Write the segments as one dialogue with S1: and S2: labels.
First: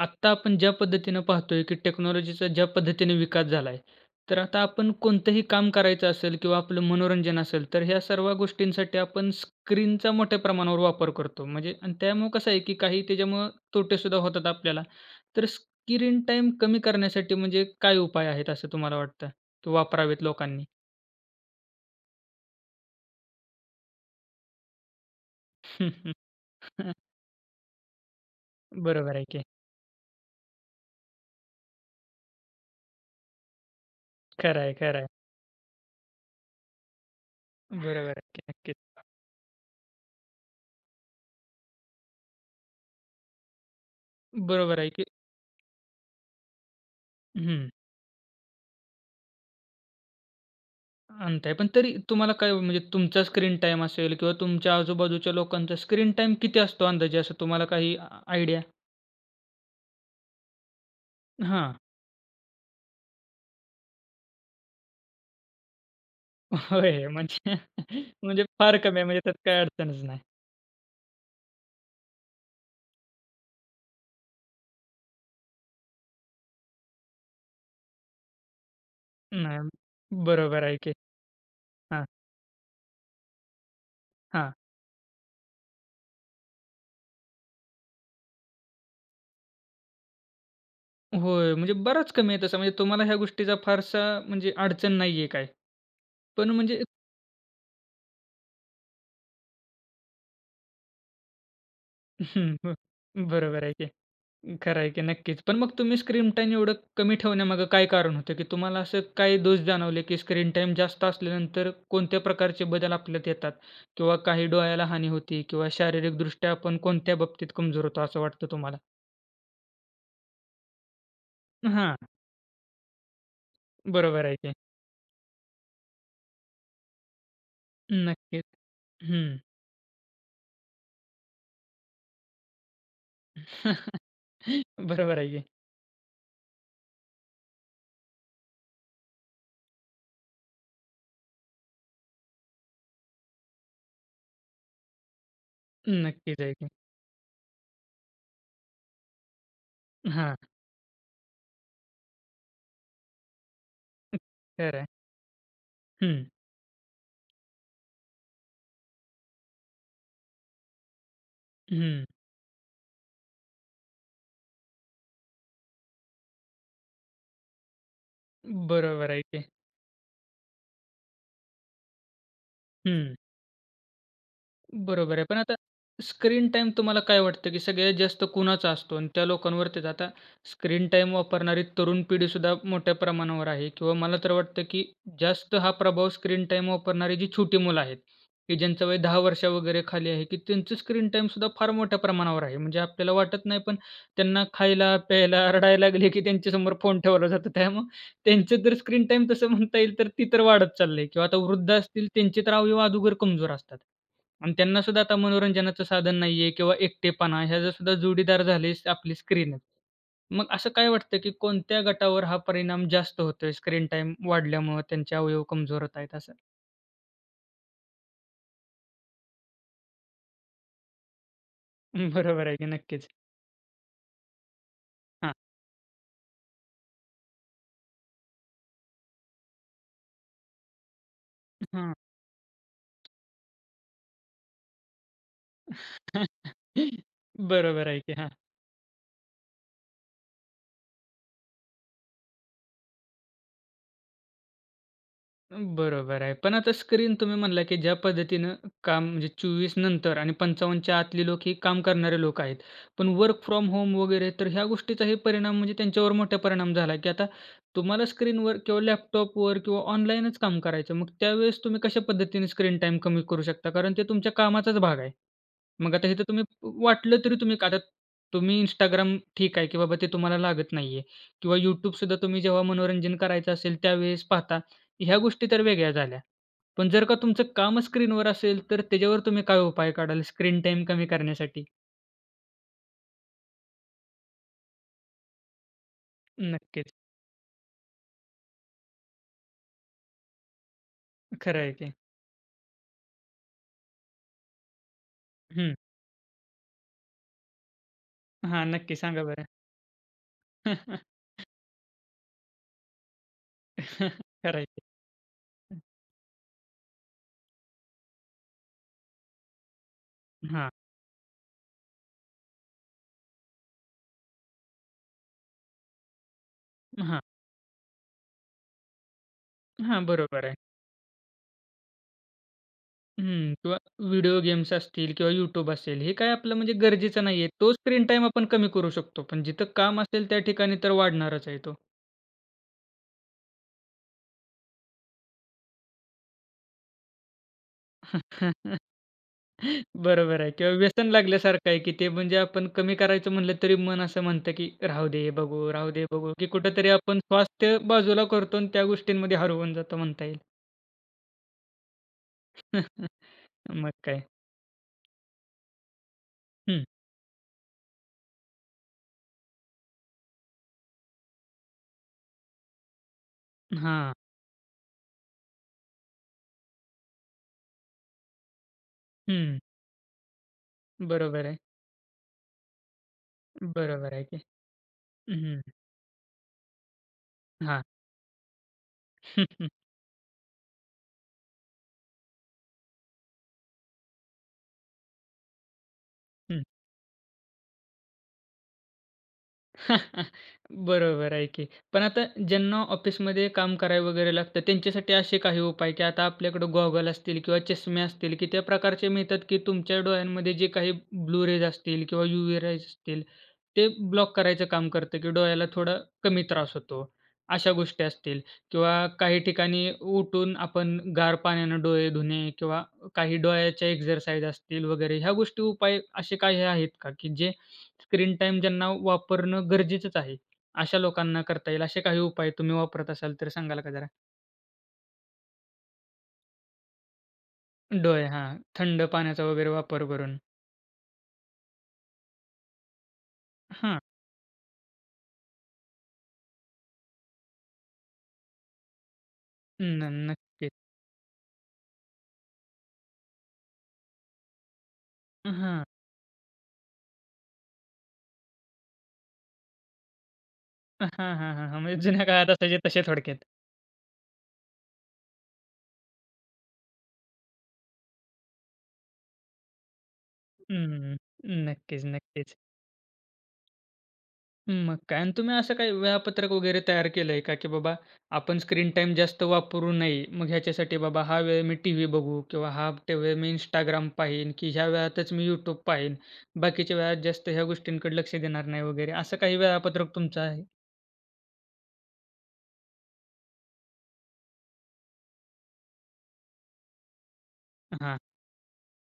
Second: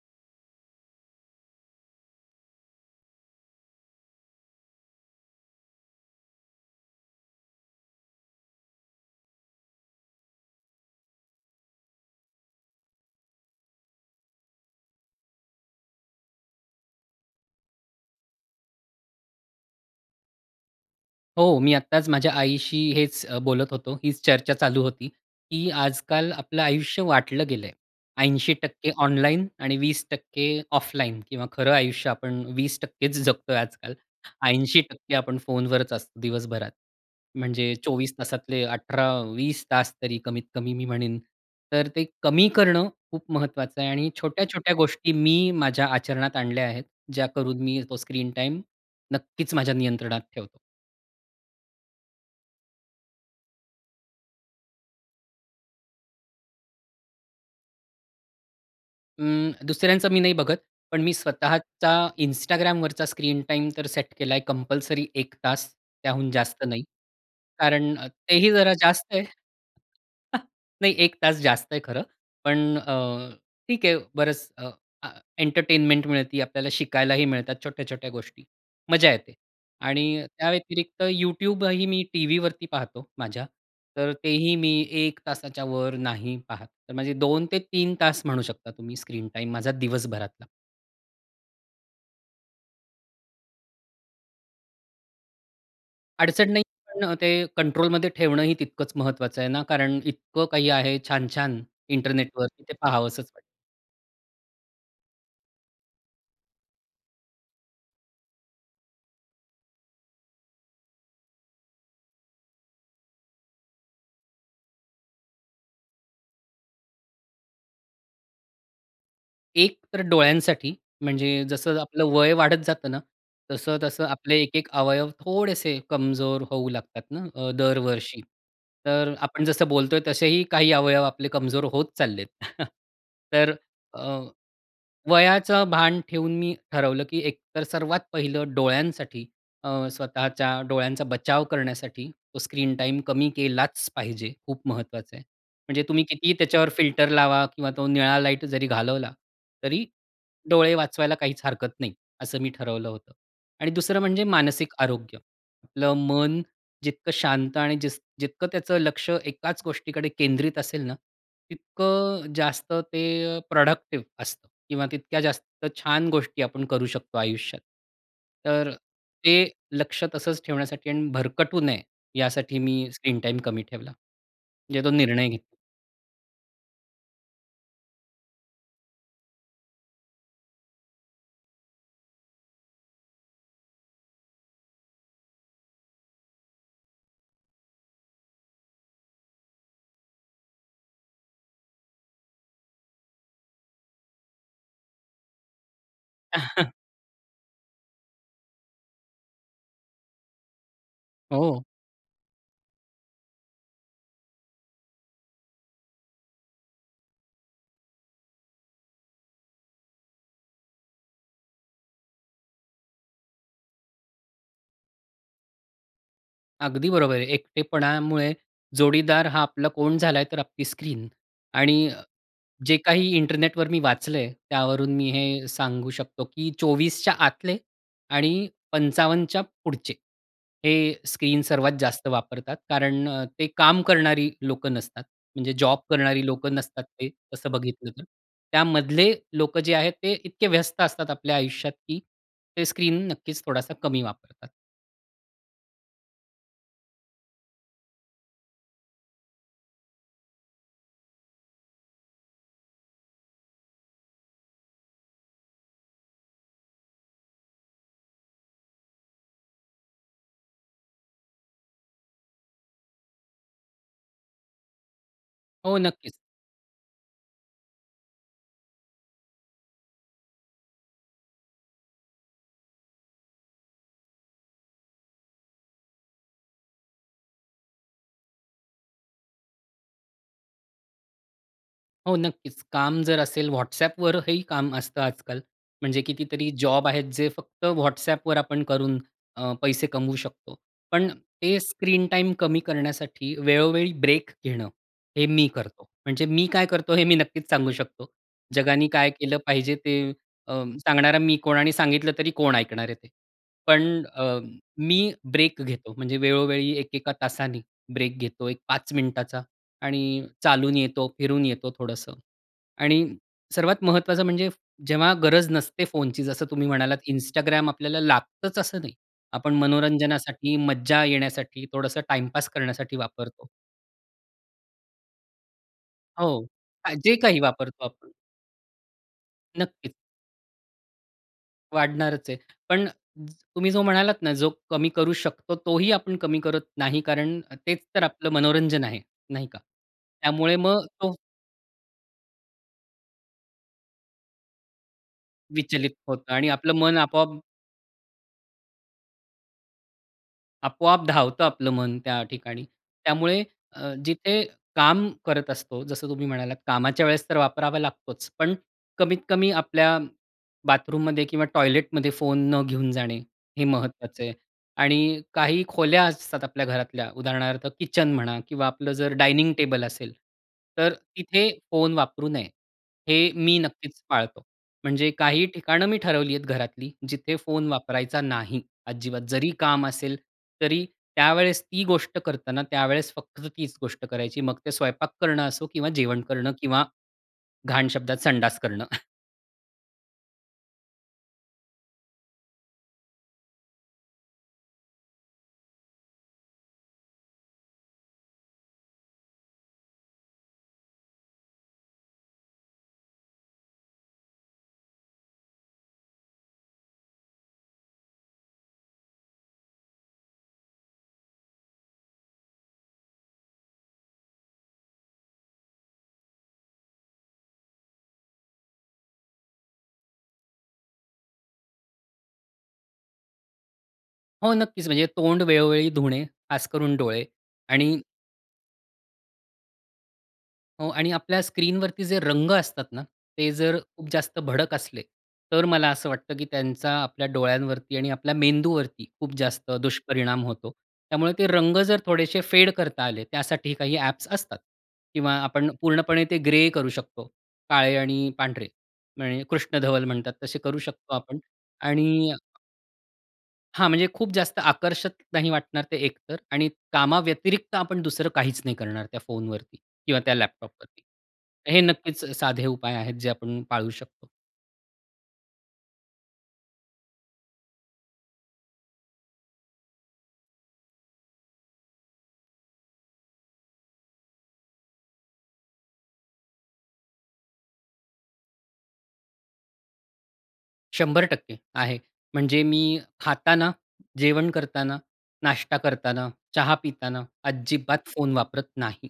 S1: आत्ता आपण ज्या पद्धतीने पाहतोय की टेक्नॉलॉजीचा ज्या पद्धतीने विकास झालाय, तर आता आपण कोणतंही काम करायचं असेल किंवा आपलं मनोरंजन असेल, तर ह्या सर्व गोष्टींसाठी आपण स्क्रीनचा मोठ्या प्रमाणावर वापर करतो. म्हणजे आणि त्यामुळे कसं आहे की काही त्याच्यामुळं तोटे सुद्धा होतात आपल्याला. तर स्क्रीन टाईम कमी करण्यासाठी म्हणजे काय उपाय आहेत असं तुम्हाला वाटतं? तो वापरावेत लोकांनी?
S2: हो, मी आत्ताच माझ्या आईशी हेच अ, बोलत होतो, हीच चर्चा चालू होती. की आजकाल आपलं आयुष्य वाटलं गेलंय. 80%
S1: बरोबर आहे की.
S2: ऑनलाईन आणि 20% ऑफलाईन किंवा खरं आयुष्य आपण 20%चं जगतोय आजकाल.
S1: खरं आहे,
S2: ऐंशी
S1: खरं आहे.
S2: टक्के आपण फोनवरच असतो दिवसभरात. म्हणजे 24
S1: बरोबर आहे की.
S2: तासातले
S1: नक्कीच.
S2: 18-20 तासतरी कमीत-कमी मी म्हणेन. तर ते कमी करणं खूप महत्वाचं आहे आणि छोट्या-छोट्या
S1: बरोबर आहे की.
S2: गोष्टी मी, माझ्या आचरणात आणल्या आहेत. ज्या करून
S1: हं.
S2: मी तो स्क्रीन टाईम नक्कीच माझ्या नियंत्रणात ठेवतो.
S1: अंत आहे. पण तरी तुम्हाला काय ओ म्हणजे तुमचा स्क्रीन टाईम असेल किंवा तुमच्या आजूबाजूच्या लोकांचा स्क्रीन टाईम किती असतो अंदाजे असं तुम्हाला काही आयडिया?
S2: अं, दुसऱ्यांचं मी नाही बघत. पण मी
S1: हां.
S2: स्वतःच्या Instagramवरचा स्क्रीन टाईम तर सेट केलाय कंपल्सरी 1 तास, त्याहून जास्त नाही.
S1: होय म्हणजे
S2: कारण
S1: म्हणजे
S2: तेही जरा
S1: फार कमी आहे,
S2: जास्त
S1: म्हणजे
S2: आहे.
S1: त्यात काही अडचणचं नाही.
S2: नाही 1 तास जास्त आहे खरं. पण अ, ठीक आहे बरंच अ, अ, एंटरटेनमेंट मिळती आपल्याला. शिकायलाही मिळतात छोट्या-छोट्या गोष्टी. मजा येते. आणि
S1: नाही.
S2: त्या
S1: बरोबर आहे की.
S2: व्यतिरिक्त YouTubeही मी
S1: हां.
S2: टीव्हीवरती पाहतो माझ्या, तर
S1: हां.
S2: तेही मी 1 तासाच्यावर नाही पाहत. तर माझे 2-3 तास म्हणू शकता तुम्ही स्क्रीन टाईम माझा दिवसभरातला.
S1: होय. म्हणजे बराच कमी आहे तसं म्हणजे तुम्हाला ह्या गोष्टीचा फारसा म्हणजे अडचण नाही आहे काय?
S2: अडचण
S1: पण
S2: नाही
S1: म्हणजे
S2: पण अ, ते कंट्रोल मध्ये ठेवणंही तितकंच महत्वाचं आहे ना, कारण इतकं काही आहे छान-छान इंटरनेटवरती ते
S1: हं,
S2: पाहावस वाटते.
S1: बरोबर आहे की अ, खरं आहे की नक्कीच. पण मग तुम्ही स्क्रीन टाईम एवढं कमी ठेवण्यामागे काय कारण होतं, की तुम्हाला असं काही दोष जाणवले, की स्क्रीन टाईम जास्त असल्यानंतर कोणत्या प्रकारचे बदल आपल्यात येतात किंवा काही डोळ्याला हानी होती किंवा शारीरिक दृष्ट्या आपण कोणत्या बाबतीत कमजोर होतो. असं वाटतं तुम्हाला?
S2: एक तर डोळ्यांसाठी म्हणजे जसं
S1: हां.
S2: आपलं वय वाढत जातं ना, तसं-तसं
S1: बरोबर
S2: आपले
S1: आहे की.
S2: एक-एक अवयव थोडेसे कमजोर होऊ लागतात ना अ, दरवर्षी.
S1: नक्कीच,
S2: तर
S1: हं.
S2: आपण जसं बोलतो आहे, तसेही काही अवयव आपले कमजोर होत चाललेत. तर अ,
S1: बरोबर आहे की.
S2: वयाचं भान ठेवून मी ठरवलं की एक तर सर्वात पहिलं डोळ्यांसाठी अ, स्वतःच्या डोळ्यांचा बचाव करण्यासाठी, तो स्क्रीन टाईम कमी केलाच पाहिजे. खूप महत्वाचं आहे. म्हणजे तुम्ही कितीही
S1: नक्कीच, आहे
S2: त्याच्यावर
S1: की.
S2: फिल्टर लावा किंवा तो निळा लाईट जरी घालवला तरी,
S1: हां.
S2: डोळे वाचवायला काहीच हरकत नाही असं मी ठरवलं होतं आणि दुसरं म्हणजे मानसिक
S1: खरं आहे.
S2: आरोग्य, आपलं
S1: हं.
S2: मन जितकं शांत आणि जिस जितकं त्याचं लक्ष एकाच गोष्टीकडे केंद्रित असेल ना,
S1: हम्म.
S2: तितकं जास्त ते प्रॉडक्टिव्ह असतं किंवा तितक्या जास्त छान गोष्टी आपण करू शकतो आयुष्यात. तर
S1: बरोबर आहे की.
S2: ते लक्ष तसंच ठेवण्यासाठी आणि भरकटू नये यासाठी मी
S1: हं.
S2: स्क्रीन टाईम कमी ठेवला. जे तो
S1: बरोबर आहे.
S2: निर्णय
S1: पण आता
S2: घेतला.
S1: स्क्रीन टाईम तुम्हाला काय वाटतं, की सगळ्यात जास्त कुणाचा असतो आणि त्या लोकांवरती आता स्क्रीन टाईम वापरणारी तरुण पिढी सुद्धा मोठ्या प्रमाणावर आहे. किंवा मला तर वाटतं, की जास्त हा प्रभाव स्क्रीन टाईम वापरणारी जी छोटी मुलं आहेत, की ज्यांचं वय 10 वर्ष वगैरे खाली आहे, की त्यांचं स्क्रीन टाईम सुद्धा फार मोठ्या प्रमाणावर आहे. म्हणजे आपल्याला वाटत नाही पण त्यांना खायला, प्यायला, रडायला लागले की त्यांच्यासमोर फोन ठेवला जातो, त्यामुळे त्यांचं जर स्क्रीन टाईम तसं म्हणता येईल तर ती तर वाढत चालले किंवा आता
S2: हो.
S1: वृद्ध असतील त्यांचे तर अवयव अगोदर कमजोर असतात. आणि त्यांना सुद्धा आता मनोरंजनाचं साधन नाही आहे किंवा एकटेपणा हे जर सुद्धा जोडीदार झाले आहे आपली स्क्रीन आहे. मग असं काय वाटतं, की कोणत्या गटावर हा परिणाम जास्त होतोय? स्क्रीन टाईम वाढल्यामुळं त्यांचे अवयव कमजोर होत आहेत असं?
S2: अगदी बरोबर आहे. एकटेपणामुळे जोडीदार हा आपला कोण झाला आहे. तर आपली स्क्रीन आणि अ,
S1: हं, बरोबर आहे की.
S2: जे
S1: नक्कीच.
S2: काही इंटरनेटवर मी वाचलं आहे. त्यावरून मी
S1: हां.
S2: हे सांगू शकतो, की 24च्या आतले आणि 55च्या पुढचे हे स्क्रीन सर्वात
S1: हां.
S2: जास्त वापरतात, कारण ते काम करणारी लोकं नसतात. म्हणजे जॉब करणारी लोकं नसतात ते असं
S1: बरोबर
S2: बघितलं
S1: आहे
S2: तर,
S1: की हां.
S2: त्यामधले लोक जे आहेत ते इतके व्यस्त असतात आपल्या आयुष्यात, की ते स्क्रीन नक्कीच थोडासा कमी वापरतात.
S1: बरोबर आहे. पण आता स्क्रीन तुम्ही म्हणला की ज्या पद्धतीनं काम म्हणजे 24नंतर आणि 55च्या आतली लोक ही काम करणारे लोक आहेत. पण वर्क फ्रॉम होम वगैरे, तर ह्या गोष्टीचाही परिणाम म्हणजे त्यांच्यावर मोठा परिणाम झाला, की आता तुम्हाला स्क्रीनवर किंवा लॅपटॉपवर किंवा ऑनलाईनच काम करायचं. मग त्यावेळेस तुम्ही कशा पद्धतीने स्क्रीन टाईम कमी करू शकता? कारण ते तुमच्या कामाचाच भाग आहे.
S2: हो,
S1: मग आता
S2: नक्कीच.
S1: इथे तुम्ही वाटलं तरी तुम्ही आता तुम्ही Instagram ठीक आहे की बाबा ते तुम्हाला लागत नाही आहे किंवा YouTube सुद्धा तुम्ही जेव्हा मनोरंजन करायचं असेल, त्यावेळेस पाहता ह्या गोष्टीतर वेगळ्या झाल्या. पण जर का तुमचं कामचं स्क्रीनवर असेल, तर त्याच्यावर तुम्ही काय उपाय काढाल स्क्रीन टाईम कमी करण्यासाठी?
S2: हो, नक्कीच. काम जर असेल WhatsAppवर हेही काम असतं आजकाल. म्हणजे कितीतरी जॉब
S1: नक्कीच.
S2: आहेत, जे फक्त WhatsAppवर आपण करून अ, पैसे कमवू शकतो. पण ते
S1: खरं आहे की.
S2: स्क्रीन टाईम कमी करण्यासाठी वेळोवेळी ब्रेक घेणं, हे मी
S1: हं.
S2: करतो. म्हणजे मी काय करतो, हे मी नक्कीच सांगू शकतो.
S1: हां,
S2: जगाने
S1: नक्की
S2: काय
S1: सांगा
S2: केलं
S1: बरं.
S2: पाहिजे ते अ, सांगणारा मी कोण आणि सांगितलं तरी कोण ऐकणार आहे ते. पण अ,
S1: खरं आहे की.
S2: मी ब्रेक
S1: हं.
S2: घेतो. म्हणजे वेळोवेळी एका-एका तासाने ब्रेक घेतो एक 5 मिनिटाचा आणि
S1: हां.
S2: चालून येतो, फिरून येतो थोडंसं. आणि सर्वात महत्त्वाचं म्हणजे, जेव्हा गरज नसते फोनची जसं तुम्ही म्हणालात
S1: हां.
S2: Instagram आपल्याला लागतंच असं नाही. आपण
S1: हां, बरोबर
S2: मनोरंजनासाठी,
S1: आहे.
S2: मज्जा येण्यासाठी थोडंसं टाईमपास करण्यासाठी वापरतो.
S1: हं. किंवा व्हिडिओ गेम्स असतील किंवा YouTube असेल हे काय
S2: हो,
S1: आपलं म्हणजे
S2: अ, जे
S1: गरजेचं
S2: काही
S1: नाही आहे. तो
S2: वापरतो
S1: स्क्रीन
S2: आपण.
S1: टाईम आपण कमी करू शकतो. पण जिथं
S2: नक्कीच.
S1: काम असेल, त्या ठिकाणी तर वाढणारच आहे तो.
S2: वाढणारच आहे. पण तुम्ही जो म्हणालात ना, जो कमी करू शकतो. तोही आपण कमी करत नाही, कारण तेच तर आपलं मनोरंजन आहे. नाही का?
S1: बरोबर आहे
S2: त्यामुळे
S1: किंवा
S2: मग
S1: व्यसन
S2: तो
S1: लागल्यासारखं आहे ते म्हणजे आपण कमी करायचं म्हटलं तरी मन असं म्हणतं, की "राहू दे, बघू,
S2: विचलित
S1: राहू दे,
S2: होत
S1: बघू." की
S2: आणि आपलं
S1: कुठेतरी
S2: मन
S1: आपण
S2: आपोआप
S1: स्वास्थ्य बाजूला करतो आणि त्या गोष्टींमध्ये हरवून जातो म्हणता येईल.
S2: आपोआप धावत आपलं मन त्या ठिकाणी. त्यामुळे
S1: मग
S2: अ,
S1: काय.
S2: जिथे काम करत असतो. जसं तुम्ही म्हणालात
S1: हं.
S2: कामाच्या वेळेसतर वापरावा लागतोच. पण कमीत कमी आपल्या बाथरूममध्ये किंवा टॉयलेटमध्ये फोन न घेऊन जाणे, हे
S1: हां.
S2: महत्वाचं आहे. आणि काही खोल्या असतात आपल्या घरातल्या उदाहरणार्थ किचन म्हणा किंवा आपलं जर डायनिंग
S1: हं.
S2: टेबल असेल, तर
S1: बरोबर
S2: तिथे
S1: आहे.
S2: फोन वापरू नये. हे मी नक्कीच
S1: बरोबर आहे की.
S2: पाळतो. म्हणजे
S1: हं,
S2: काही
S1: हं.
S2: ठिकाणं मी ठरवली आहेत घरातली, जिथे फोन
S1: हां.
S2: वापरायचा नाही. अजिबात जरी काम असेल, तरी त्यावेळेस ती गोष्ट करतांना त्यावेळेस फक्त तीच गोष्ट करायची मग ते स्वयंपाक करणं असो किंवा जेवण करणं
S1: हं.
S2: किंवा घाण शब्दात संडास करणं.
S1: बरोबर आहे की. पण आता ज्यांना ऑफिसमध्ये काम करावं वगैरे लागतं त्यांच्यासाठी असे काही उपाय, की आता आपल्याकडे गॉगल असतील किंवा चष्मे असतील, की त्या प्रकारचे मिळतात, की तुमच्या डोळ्यांमध्ये जे काही ब्लू रेज असतील किंवा युवी रेज असतील ते ब्लॉक करायचं काम करतं, की डोळ्याला थोडा कमी त्रास होतो. अशा गोष्टी असतील किंवा काही ठिकाणी उठून आपण गार पाण्याने डोळे धुणे किंवा काही डोळ्याच्या एक्सरसाइज असतील वगैरे ह्या गोष्टी उपाय असे काही आहेत का? की जे स्क्रीन टाईम ज्यांना वापरणं गरजेचंच आहे. अशा लोकांना करता येईल असे काही उपाय तुम्ही वापरत असाल तर सांगाल का जरा?
S2: हो. नक्कीच. म्हणजे तोंड वेळोवेळी धुणे, खासकरून डोळे आणि
S1: डोळे. हां. थंड पाण्याचा वगैरे वापर करून.
S2: हो. आणि आपल्या स्क्रीनवरती जे रंग असतात ना ते जर
S1: हां.
S2: खूप जास्त भडक असले, तर मला असं वाटतं, की त्यांचा आपल्या डोळ्यांवरती आणि आपल्या मेंदूवरती खूप जास्त
S1: न
S2: दुष्परिणाम होतो.
S1: नक्कीच.
S2: त्यामुळे ते रंग जर थोडेसे फेड करता आले त्यासाठी काही ॲप्स असतात. किंवा आपण
S1: हां.
S2: पूर्णपणे ते ग्रे करू शकतो, काळे आणि पांढरे म्हणजे कृष्णधवल म्हणतात तसे करू
S1: हा,
S2: शकतो
S1: हा,
S2: आपण.
S1: हा, हा. म्हणजे जुन्या
S2: आणि
S1: काळात असायचे तसे थोडक्यात.
S2: हां, म्हणजे खूप जास्त आकर्षक नाही वाटणार ते एकतर. आणि कामाव्यतिरिक्त आपण 2रं काहीचं नाही करणार त्या फोनवरती किंवा त्या
S1: हं,
S2: लॅपटॉपवरती.
S1: हं, हं.
S2: हे
S1: नक्कीच,
S2: नक्कीचं
S1: नक्कीच.
S2: साधे उपाय आहेत, जे आपण पाळू शकतो.
S1: मग काय. आणि तुम्ही असं काही वेळापत्रक वगैरे तयार केलं आहे का? की बाबा आपण स्क्रीन टाईम जास्त वापरू नये. मग ह्याच्यासाठी बाबा हा वेळ मी टीव्ही बघू किंवा हा टा वेळ मी Instagram पाहीन, की ह्या वेळातचं मी YouTube पाहीन. बाकीच्या वेळात जास्त ह्या गोष्टींकडे लक्ष देणार नाही वगैरे. असं काही वेळापत्रक तुमचं आहे?
S2: 100% आहे. म्हणजे मी खाताना, जेवण करताना, नाश्ता करताना, चहा पिताना
S1: अ,
S2: अजिबात
S1: हां.
S2: फोन वापरत नाही.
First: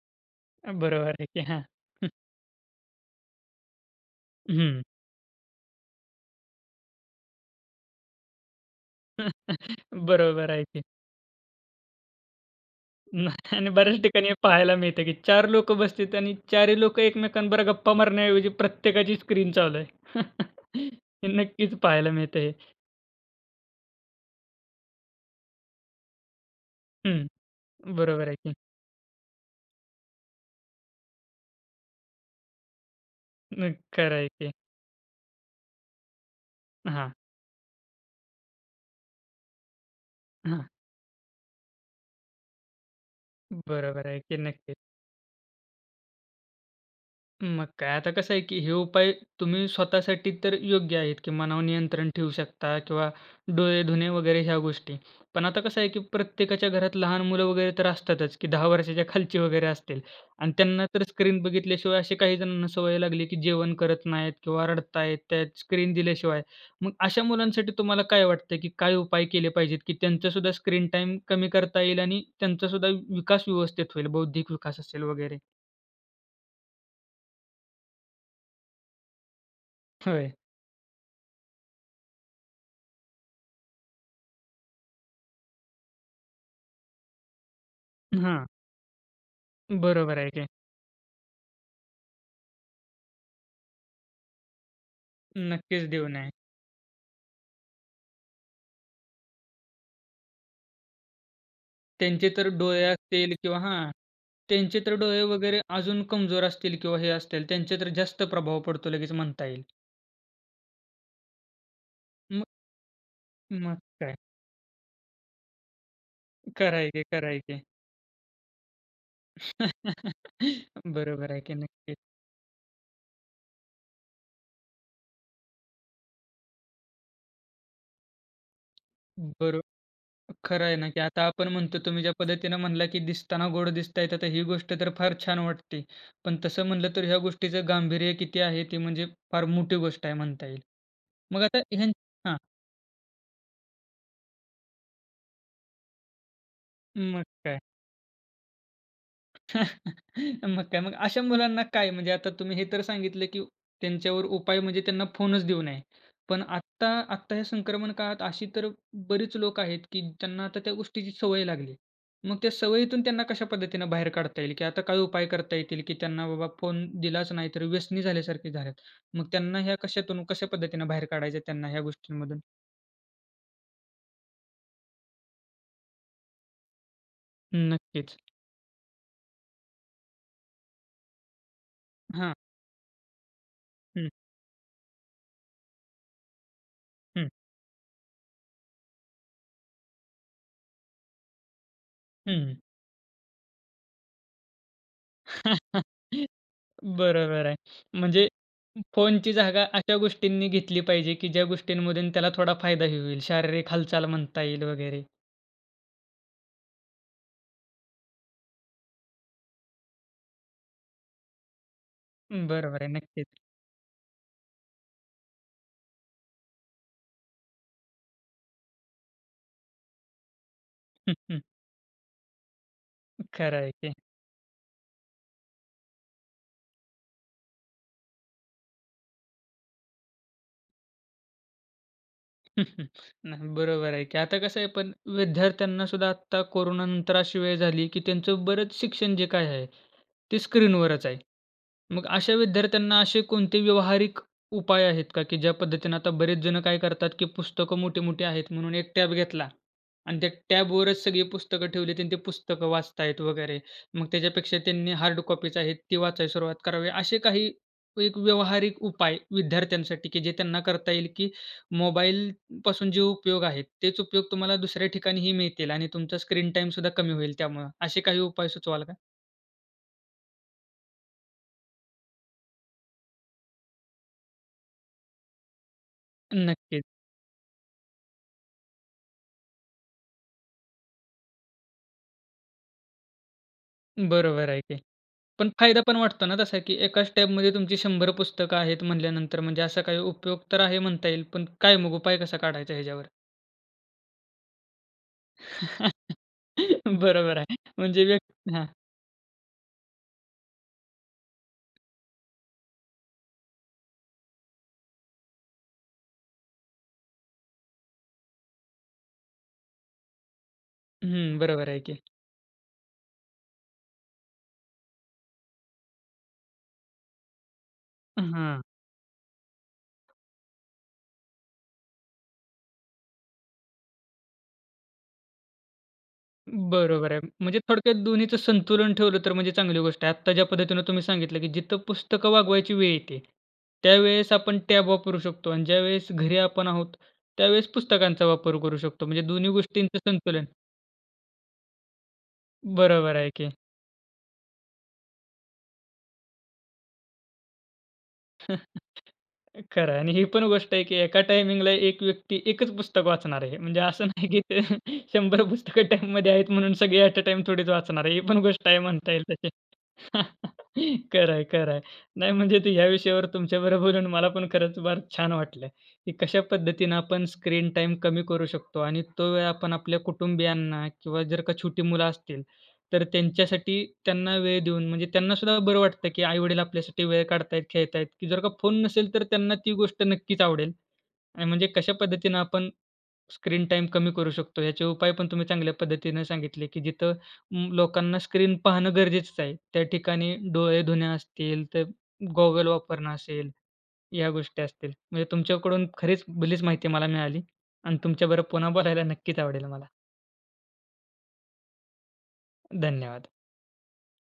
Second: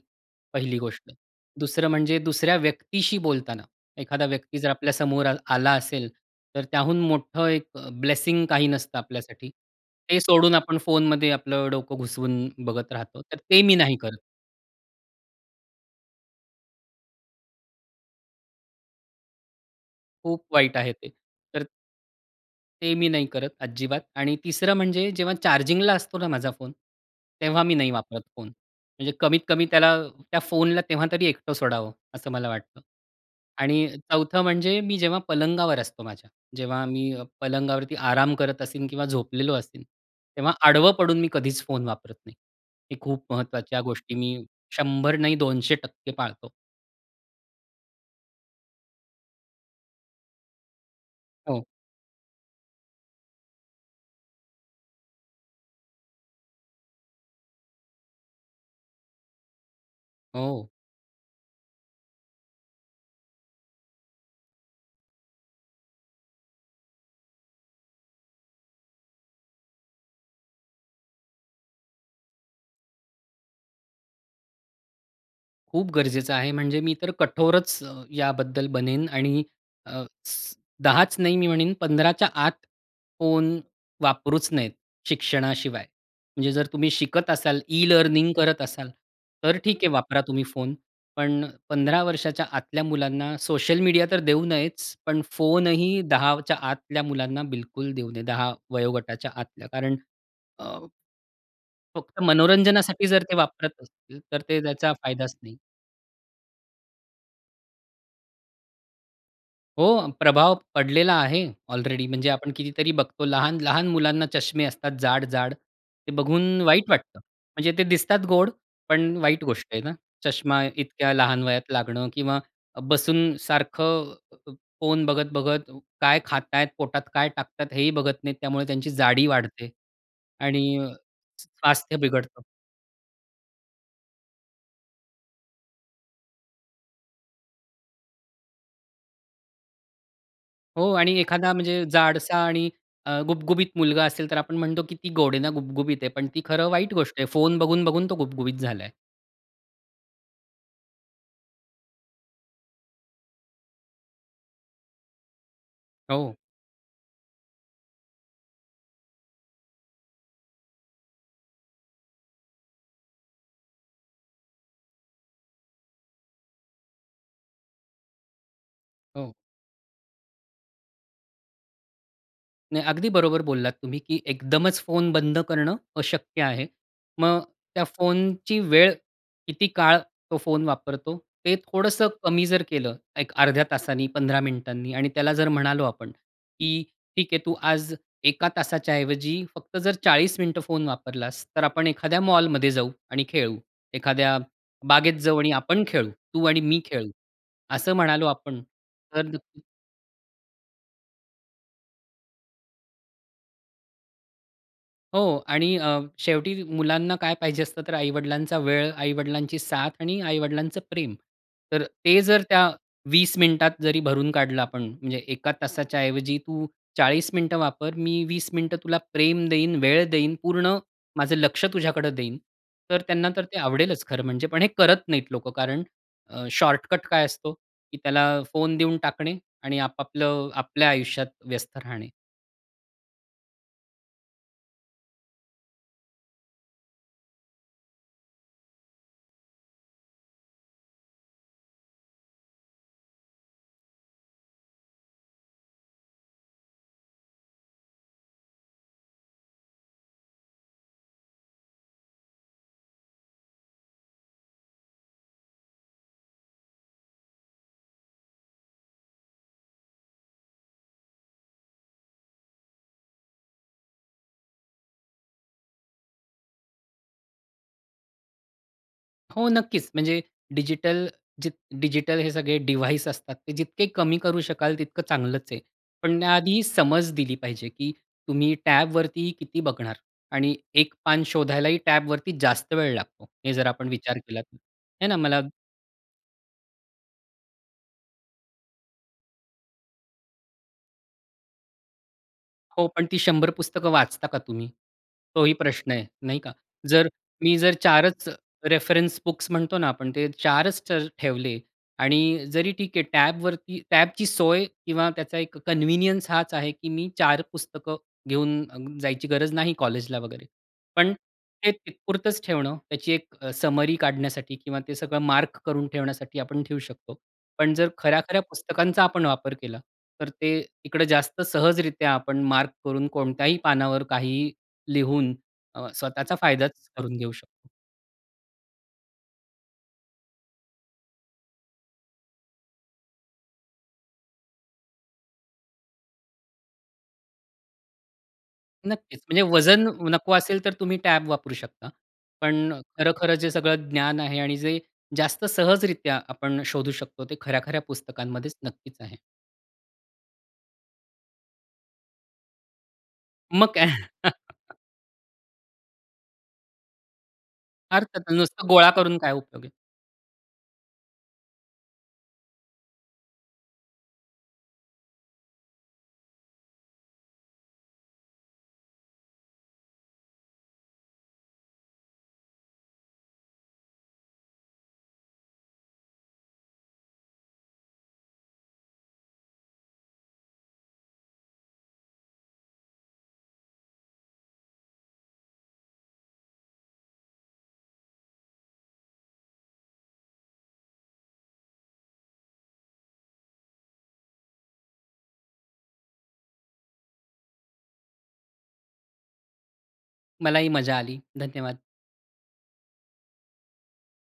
S2: पहिली
S1: बरोबर
S2: गोष्ट.
S1: आहे की हां.
S2: 2रं
S1: हं.
S2: म्हणजे दुसऱ्या व्यक्तीशी बोलताना एखादा व्यक्ती जर
S1: हं.
S2: आपल्या समोर आलं आला असेल, तर त्याहून मोठं एक अ, ब्लेसिंग काही नसतं आपल्यासाठी. ते
S1: बरोबर
S2: सोडून
S1: आहे
S2: आपण
S1: की,
S2: फोनमध्ये आपलं डोकं घुसवून बघत राहतो,
S1: मग.
S2: तर ते
S1: आणि
S2: मी नाही
S1: बऱ्याच
S2: करत.
S1: ठिकाणी हे पाहायला मिळत की 4 लोकं बसलेतं. आणि 4ही लोक एकमेकांबरोबर गप्पा मारण्याऐवजी प्रत्येकाची स्क्रीन चालू आहे.
S2: खूप वाईट आहे ते. तर
S1: नक्कीचं पाहायला मिळतं हे.
S2: ते मी नाही करत, अजिबात. आणि 3रं म्हणजे जेव्हा चार्जिंगला असतो ना, माझा फोन,
S1: हं.
S2: तेव्हा मी नाही वापरत
S1: बरोबर आहे
S2: फोन.
S1: की.
S2: म्हणजे कमीत-कमी त्याला त्या फोनला तेव्हा तरी एकटं सोडावं, असं मला वाटतं.
S1: नक्क
S2: आणि
S1: खरं आहे
S2: 4
S1: की.
S2: म्हणजे मी जेव्हा पलंगावर असतो माझ्या. जेव्हा
S1: हां.
S2: मी पलंगावरती आराम करत असेन किंवा झोपलेलो असेन, तेव्हा
S1: हां.
S2: आडवं पडून मी कधीचं फोन वापरत नाही. ही खूप महत्त्वाच्या
S1: बरोबर
S2: गोष्टी
S1: आहे की.
S2: मी
S1: नक्कीच.
S2: 100 नाही 200% पाळतो.
S1: मग काय. आता कसं आहे की हे उपाय तुम्ही स्वतःसाठी तर योग्य आहेत, की मनावर
S2: हो.
S1: नियंत्रण ठेवू शकता किंवा डोळे धुणे वगैरे ह्या गोष्टी. पण आता कसं आहे की प्रत्येकाच्या घरात लहान मुलं वगैरे तर असतातच की 10 वर्षाच्या खालची वगैरे असतील. आणि
S2: हो.
S1: त्यांना तर स्क्रीन बघितल्याशिवाय अशी काही जणांना सवय लागली की जेवण करत नाहीत किंवा रडत आहेत त्यात, स्क्रीन दिल्याशिवाय. मग अशा मुलांसाठी तुम्हाला काय वाटतंय की काय उपाय केले पाहिजेत की त्यांचा सुद्धा स्क्रीन टाईम कमी करता येईल आणि त्यांचा सुद्धा विकास व्यवस्थित होईल. बौद्धिक विकास असेल वगैरे?
S2: खूप गरजेचं आहे. म्हणजे मी तर कठोरच अ, याबद्दल बनेन आणि अ,
S1: होय.
S2: 10च नाही, मी म्हणेन 15च्या आत फोन वापरूच नयेत, शिक्षणाशिवाय. म्हणजे जर तुम्ही शिकत असाल ई-लर्निंग
S1: हां.
S2: करत असाल, तर ठीक आहे,
S1: बरोबर
S2: वापरा
S1: आहे
S2: तुम्ही
S1: की.
S2: फोन. पण 15 वर्षाच्या आतल्या मुलांना सोशल मीडिया तर देऊ नयेच, पण फोन
S1: नक्कीच
S2: ही
S1: देऊ नये.
S2: 10च्या आतल्या मुलांना बिलकुल देऊ नये. 10 वयोगटाच्या आतल्या कारण अ फक्त
S1: त्यांचे तर डोळे
S2: मनोरंजनासाठी जर
S1: असतील
S2: ते
S1: किंवा
S2: वापरत
S1: हां,
S2: असतील, तर ते
S1: त्यांचे
S2: त्याचा
S1: तर डोळे
S2: फायदाच नाही.
S1: वगैरे अजून कमजोर असतील किंवा हे असतील त्यांचे तर जास्त प्रभाव पडतो लगेच म्हणता येईल.
S2: हो, प्रभाव पडलेला आहे ऑलरेडी म्हणजे
S1: मग
S2: आपण कितीतरी बघतो
S1: मग
S2: लहान-लहान
S1: काय.
S2: मुलांना चष्मे असतात जाड-जाड. ते बघून
S1: खरं
S2: वाईट
S1: आहे की,
S2: वाटतं.
S1: खरं आहे की.
S2: म्हणजे ते दिसतात गोड, पण वाईट गोष्ट आहे ना, चष्मा इतक्या
S1: बरोबर आहे
S2: लहान
S1: की.
S2: वयात
S1: नक्कीच.
S2: लागणं किंवा बसून सारखं फोन अ, बघत-बघत काय खाताय पोटात काय टाकतात हेही बघत नाहीत, त्यामुळे त्यांची जाडी
S1: बरो
S2: वाढते.
S1: खरं आहे
S2: आणि अ,
S1: ना, की आता आपण म्हणतो
S2: स्वास्थ्य
S1: तुम्ही ज्या
S2: बिघडतं.
S1: पद्धतीने म्हणला की दिसताना गोड दिसत आहे, तर हि गोष्ट तर फार छान वाटते. पण तसं म्हणलं तर ह्या गोष्टीचं गांभीर्य किती आहे? ते म्हणजे फार मोठी गोष्ट आहे म्हणता येईल.
S2: हो. आणि
S1: मग
S2: एखादा
S1: आता
S2: म्हणजे
S1: ह्यांच हां.
S2: जाडसा आणि अ, गुबगुबीत मुलगा असेल तर आपण म्हणतो किती गोड ना, गुबगुबीत आहे. पण ती खरं वाईट गोष्ट
S1: मग
S2: आहे,
S1: काय.
S2: फोन बघून-बघून तो गुबगुबीत झालाय.
S1: मग काय मग अशा मुलांना काय म्हणजे आता तुम्ही हे तर सांगितलं, की त्यांच्यावर उपाय म्हणजे त्यांना फोनच देऊ नये.
S2: हो.
S1: पण आत्ता, आत्ता ह्या संक्रमण काळात अशी तर बरीच लोकं आहेत, की त्यांना आता त्या गोष्टीची सवय लागली आहे. मग त्या सवयीतून त्यांना कशा पद्धतीनं बाहेर काढता येईल? की आता काय उपाय करता येतील, की त्यांना बाबा फोन दिलाच नाही तर व्यसनी झाल्यासारखी झाल्यात. मग
S2: हो.
S1: त्यांना ह्या कशातून कशा पद्धतीनं बाहेर काढायचं त्यांना ह्या गोष्टींमधून?
S2: नाही अगदी बरोबर बोललात तुम्ही, की एकदमच फोन बंद करणं अशक्य आहे. मग त्या
S1: नक्कीच.
S2: फोनची वेळ, किती काळ तो फोन वापरतो ते थोडंसं
S1: हां.
S2: कमी जर केलं 1 अर्ध्या तासाने
S1: हं.
S2: 15 मिनिटांनी आणि त्याला जर म्हणालो आपण, की ठीक
S1: हं.
S2: आहे तू आज 1 तासाच्या ऐवजी फक्त जर 40 मिनिटं फोन वापरलास तर आपण एखाद्या
S1: हं.
S2: मॉलमध्ये जाऊ आणि खेळू. एखाद्या बागेत जाऊ आणि आपण खेळू. तू आणि मी खेळू.
S1: बरोबर आहे.
S2: असं म्हणालो
S1: म्हणजे
S2: आपण तर
S1: फोनची
S2: नक्की
S1: जागा अशा गोष्टींनी घेतली पाहिजे, की ज्या गोष्टींमधून त्याला थोडा फायदाही होईल. शारीरिक हालचाल म्हणता येईल वगैरे.
S2: हो आणि अ, शेवटी मुलांना काय पाहिजे असतं तर आई-वडिलांचा वेळ, आई-वडिलांची साथ आणि आई-वडिलांचं प्रेम तर ते जर त्या
S1: बरोबर आहे,
S2: 20
S1: नक्कीच.
S2: मिनिटात जरी भरून काढलं आपण म्हणजे 1 तासाच्या ऐवजी तू 40 मिनिटं वापर. मी 20 मिनिटं तुला प्रेम देईन, वेळ देईन. पूर्ण माझं लक्ष्य तुझ्याकडं देईन. तर त्यांना तर
S1: खरं
S2: ते
S1: आहे की
S2: आवडेलच खरं म्हणजे पण हे करत नाहीत लोकं कारण अ, शॉर्टकट काय असतो, की त्याला फोन देऊन टाकणे आणि आपापलं आपल्या आयुष्यात व्यस्त राहणे.
S1: न हं, बरोबर आहे की. आता कसं आहे पण विद्यार्थ्यांना सुद्धा आत्ता कोरोनानंतर अशी वेळ झाली, की त्यांचं बरंच शिक्षण जे काय आहे ते स्क्रीनवरच आहे. मग अशा विद्यार्थ्यांना असे कोणते व्यावहारिक उपाय आहेत का, की ज्या पद्धतीने आता बरेच जण काय करतात, की पुस्तकं मोठी-मोठी आहेत म्हणून एक टॅब घेतला आणि त्या टॅबवरच सगळी पुस्तकं ठेवली आणि ती पुस्तकं वाचत आहेत वगैरे मग त्याच्यापेक्षा त्यांनी हार्ड कॉपीज आहेत ती वाचायला सुरुवात करावी. असे काही एक व्यावहारिक उपाय विद्यार्थ्यांसाठी, की जे त्यांना करता येईल की मोबाईलपासून जे उपयोग आहेत, तेच उपयोग तुम्हाला दुसऱ्या ठिकाणीही मिळतील आणि तुमचा स्क्रीन टाईम सुद्धा कमी होईल त्यामुळे असे काही उपाय सुचवाल का?
S2: हो नक्कीच, म्हणजे डिजिटल जे डिजिटल हे सगळे डिव्हाइस असतात ते जितके कमी करू शकाल तितकं चांगलंच आहे. पण त्या आधी
S1: नक्कीच.
S2: समज दिली पाहिजे, की तुम्ही टॅबवरती किती बघणार आणि एक पान शोधायलाही टॅबवरती जास्त वेळ लागतो. हे जर आपण विचार केलात
S1: बरोबर आहे की.
S2: आहे ना मला
S1: पण फायदा पण वाटतो ना तसा, की एकाचं टॅबमध्ये तुमची 100 पुस्तकं आहेत म्हणल्यानंतर, म्हणजे असा काही उपयोग तर आहे म्हणता येईल. पण काय मग उपाय कसा काढायचा
S2: हो पण
S1: ह्याच्यावर?
S2: ती 100 पुस्तकं वाचता का तुम्ही, तोही प्रश्न आहे. नाही का. जर
S1: बरोबर
S2: मी
S1: आहे,
S2: जर
S1: म्हणजे
S2: 4च
S1: [unintelligible] हां.
S2: रेफरन्स बुक्स म्हणतो ना, आपण ते 4च ठेवले आणि जरी ठीक आहे, टॅबवरती टॅबची सोय किंवा त्याचा एक कन्व्हिनियन्स हाच आहे, की मी 4 पुस्तकं घेऊन जायची गरज नाही कॉलेजला वगैरे. पण
S1: हं, बरोबर
S2: ते
S1: आहे
S2: तिथं
S1: की.
S2: पुरतंच ठेवणं त्याची एक समरी काढण्यासाठी किंवा ते सगळं मार्क करून ठेवण्यासाठी आपण ठेऊ शकतो. पण जर खऱ्या-खऱ्या
S1: हां.
S2: पुस्तकांचा आपण वापर केला तर ते इकडे जास्त सहजरित्या आपण मार्क करून कोणत्याही पानावर काही लिहून अ, स्वतःचा फायदाचं
S1: बरोबर
S2: करून
S1: आहे.
S2: घेऊ
S1: म्हणजे
S2: शकतो.
S1: थोडक्यात दोन्हीचं संतुलन ठेवलं तर म्हणजे चांगली गोष्ट आहे. आत्ता ज्या पद्धतीने तुम्ही सांगितलं की जिथं पुस्तकं वागवायची वेळ येते, त्यावेळेस आपण टॅब वापरू शकतो आणि ज्यावेळेस घरी आपण आहोत त्यावेळेस पुस्तकांचा वापर करू शकतो.
S2: नक्कीच,
S1: म्हणजे
S2: म्हणजे
S1: दोन्ही
S2: वजन
S1: गोष्टींचं
S2: नको
S1: संतुलन.
S2: असेल तर तुम्ही टॅब वापरू शकता. पण अ,
S1: बरोबर आहे
S2: खरं-खरं जे
S1: की.
S2: सगळं ज्ञान आहे आणि जे जास्त सहजरित्या आपण शोधू शकतो, ते खऱ्या-खऱ्या पुस्तकांमध्येच नक्कीच आहे.
S1: खरं आहे आणि ही पण गोष्ट आहे की एका टाईमिंगला एक व्यक्ती एकच पुस्तक वाचणार आहे.
S2: मग
S1: म्हणजे
S2: काय.
S1: असं नाही की 100 पुस्तक टाईममध्ये आहेत म्हणून सगळे ॲट अ, टाईम थोडीच वाचणार आहे.
S2: अर्थात,
S1: ही पण
S2: नसतं
S1: गोष्ट आहे
S2: गोळा
S1: म्हणता
S2: करून
S1: येईल
S2: काय
S1: तशी.
S2: उपयोग आहे.
S1: खरं आहे, खरं आहे नाही म्हणजे ते ह्या विषयावर तुमच्याबरोबर बोलून मला पण खरंच फार छान वाटलं, की कशा पद्धतीनं आपण स्क्रीन टाईम कमी करू शकतो आणि तो वेळ आपण आपल्या कुटुंबियांना किंवा जर का छोटी मुलं असतील तर त्यांच्यासाठी, त्यांना वेळ देऊन म्हणजे त्यांना सुद्धा बरं वाटतं की आई-वडील आपल्यासाठी वेळ काढत आहेत, खेळत आहेत, की जर का फोन नसेल तर त्यांना ती गोष्ट नक्कीच आवडेल आणि म्हणजे कशा पद्धतीनं आपण स्क्रीन टाईम कमी करू शकतो याचे उपाय पण तुम्ही चांगल्या पद्धतीने सांगितले की जिथं लोकांना स्क्रीन पाहणं गरजेचच आहे. त्या ठिकाणी डोळे धुणे असतील तर गॉगल वापरणं असेल, या गोष्टी असतील. म्हणजे तुमच्याकडून खरीच भलीच माहिती मला मिळाली आणि तुमच्याबरोबर पुन्हा बोलायला नक्कीच आवडेल मला.
S2: मलाही मजा आली. धन्यवाद.
S1: धन्यवाद.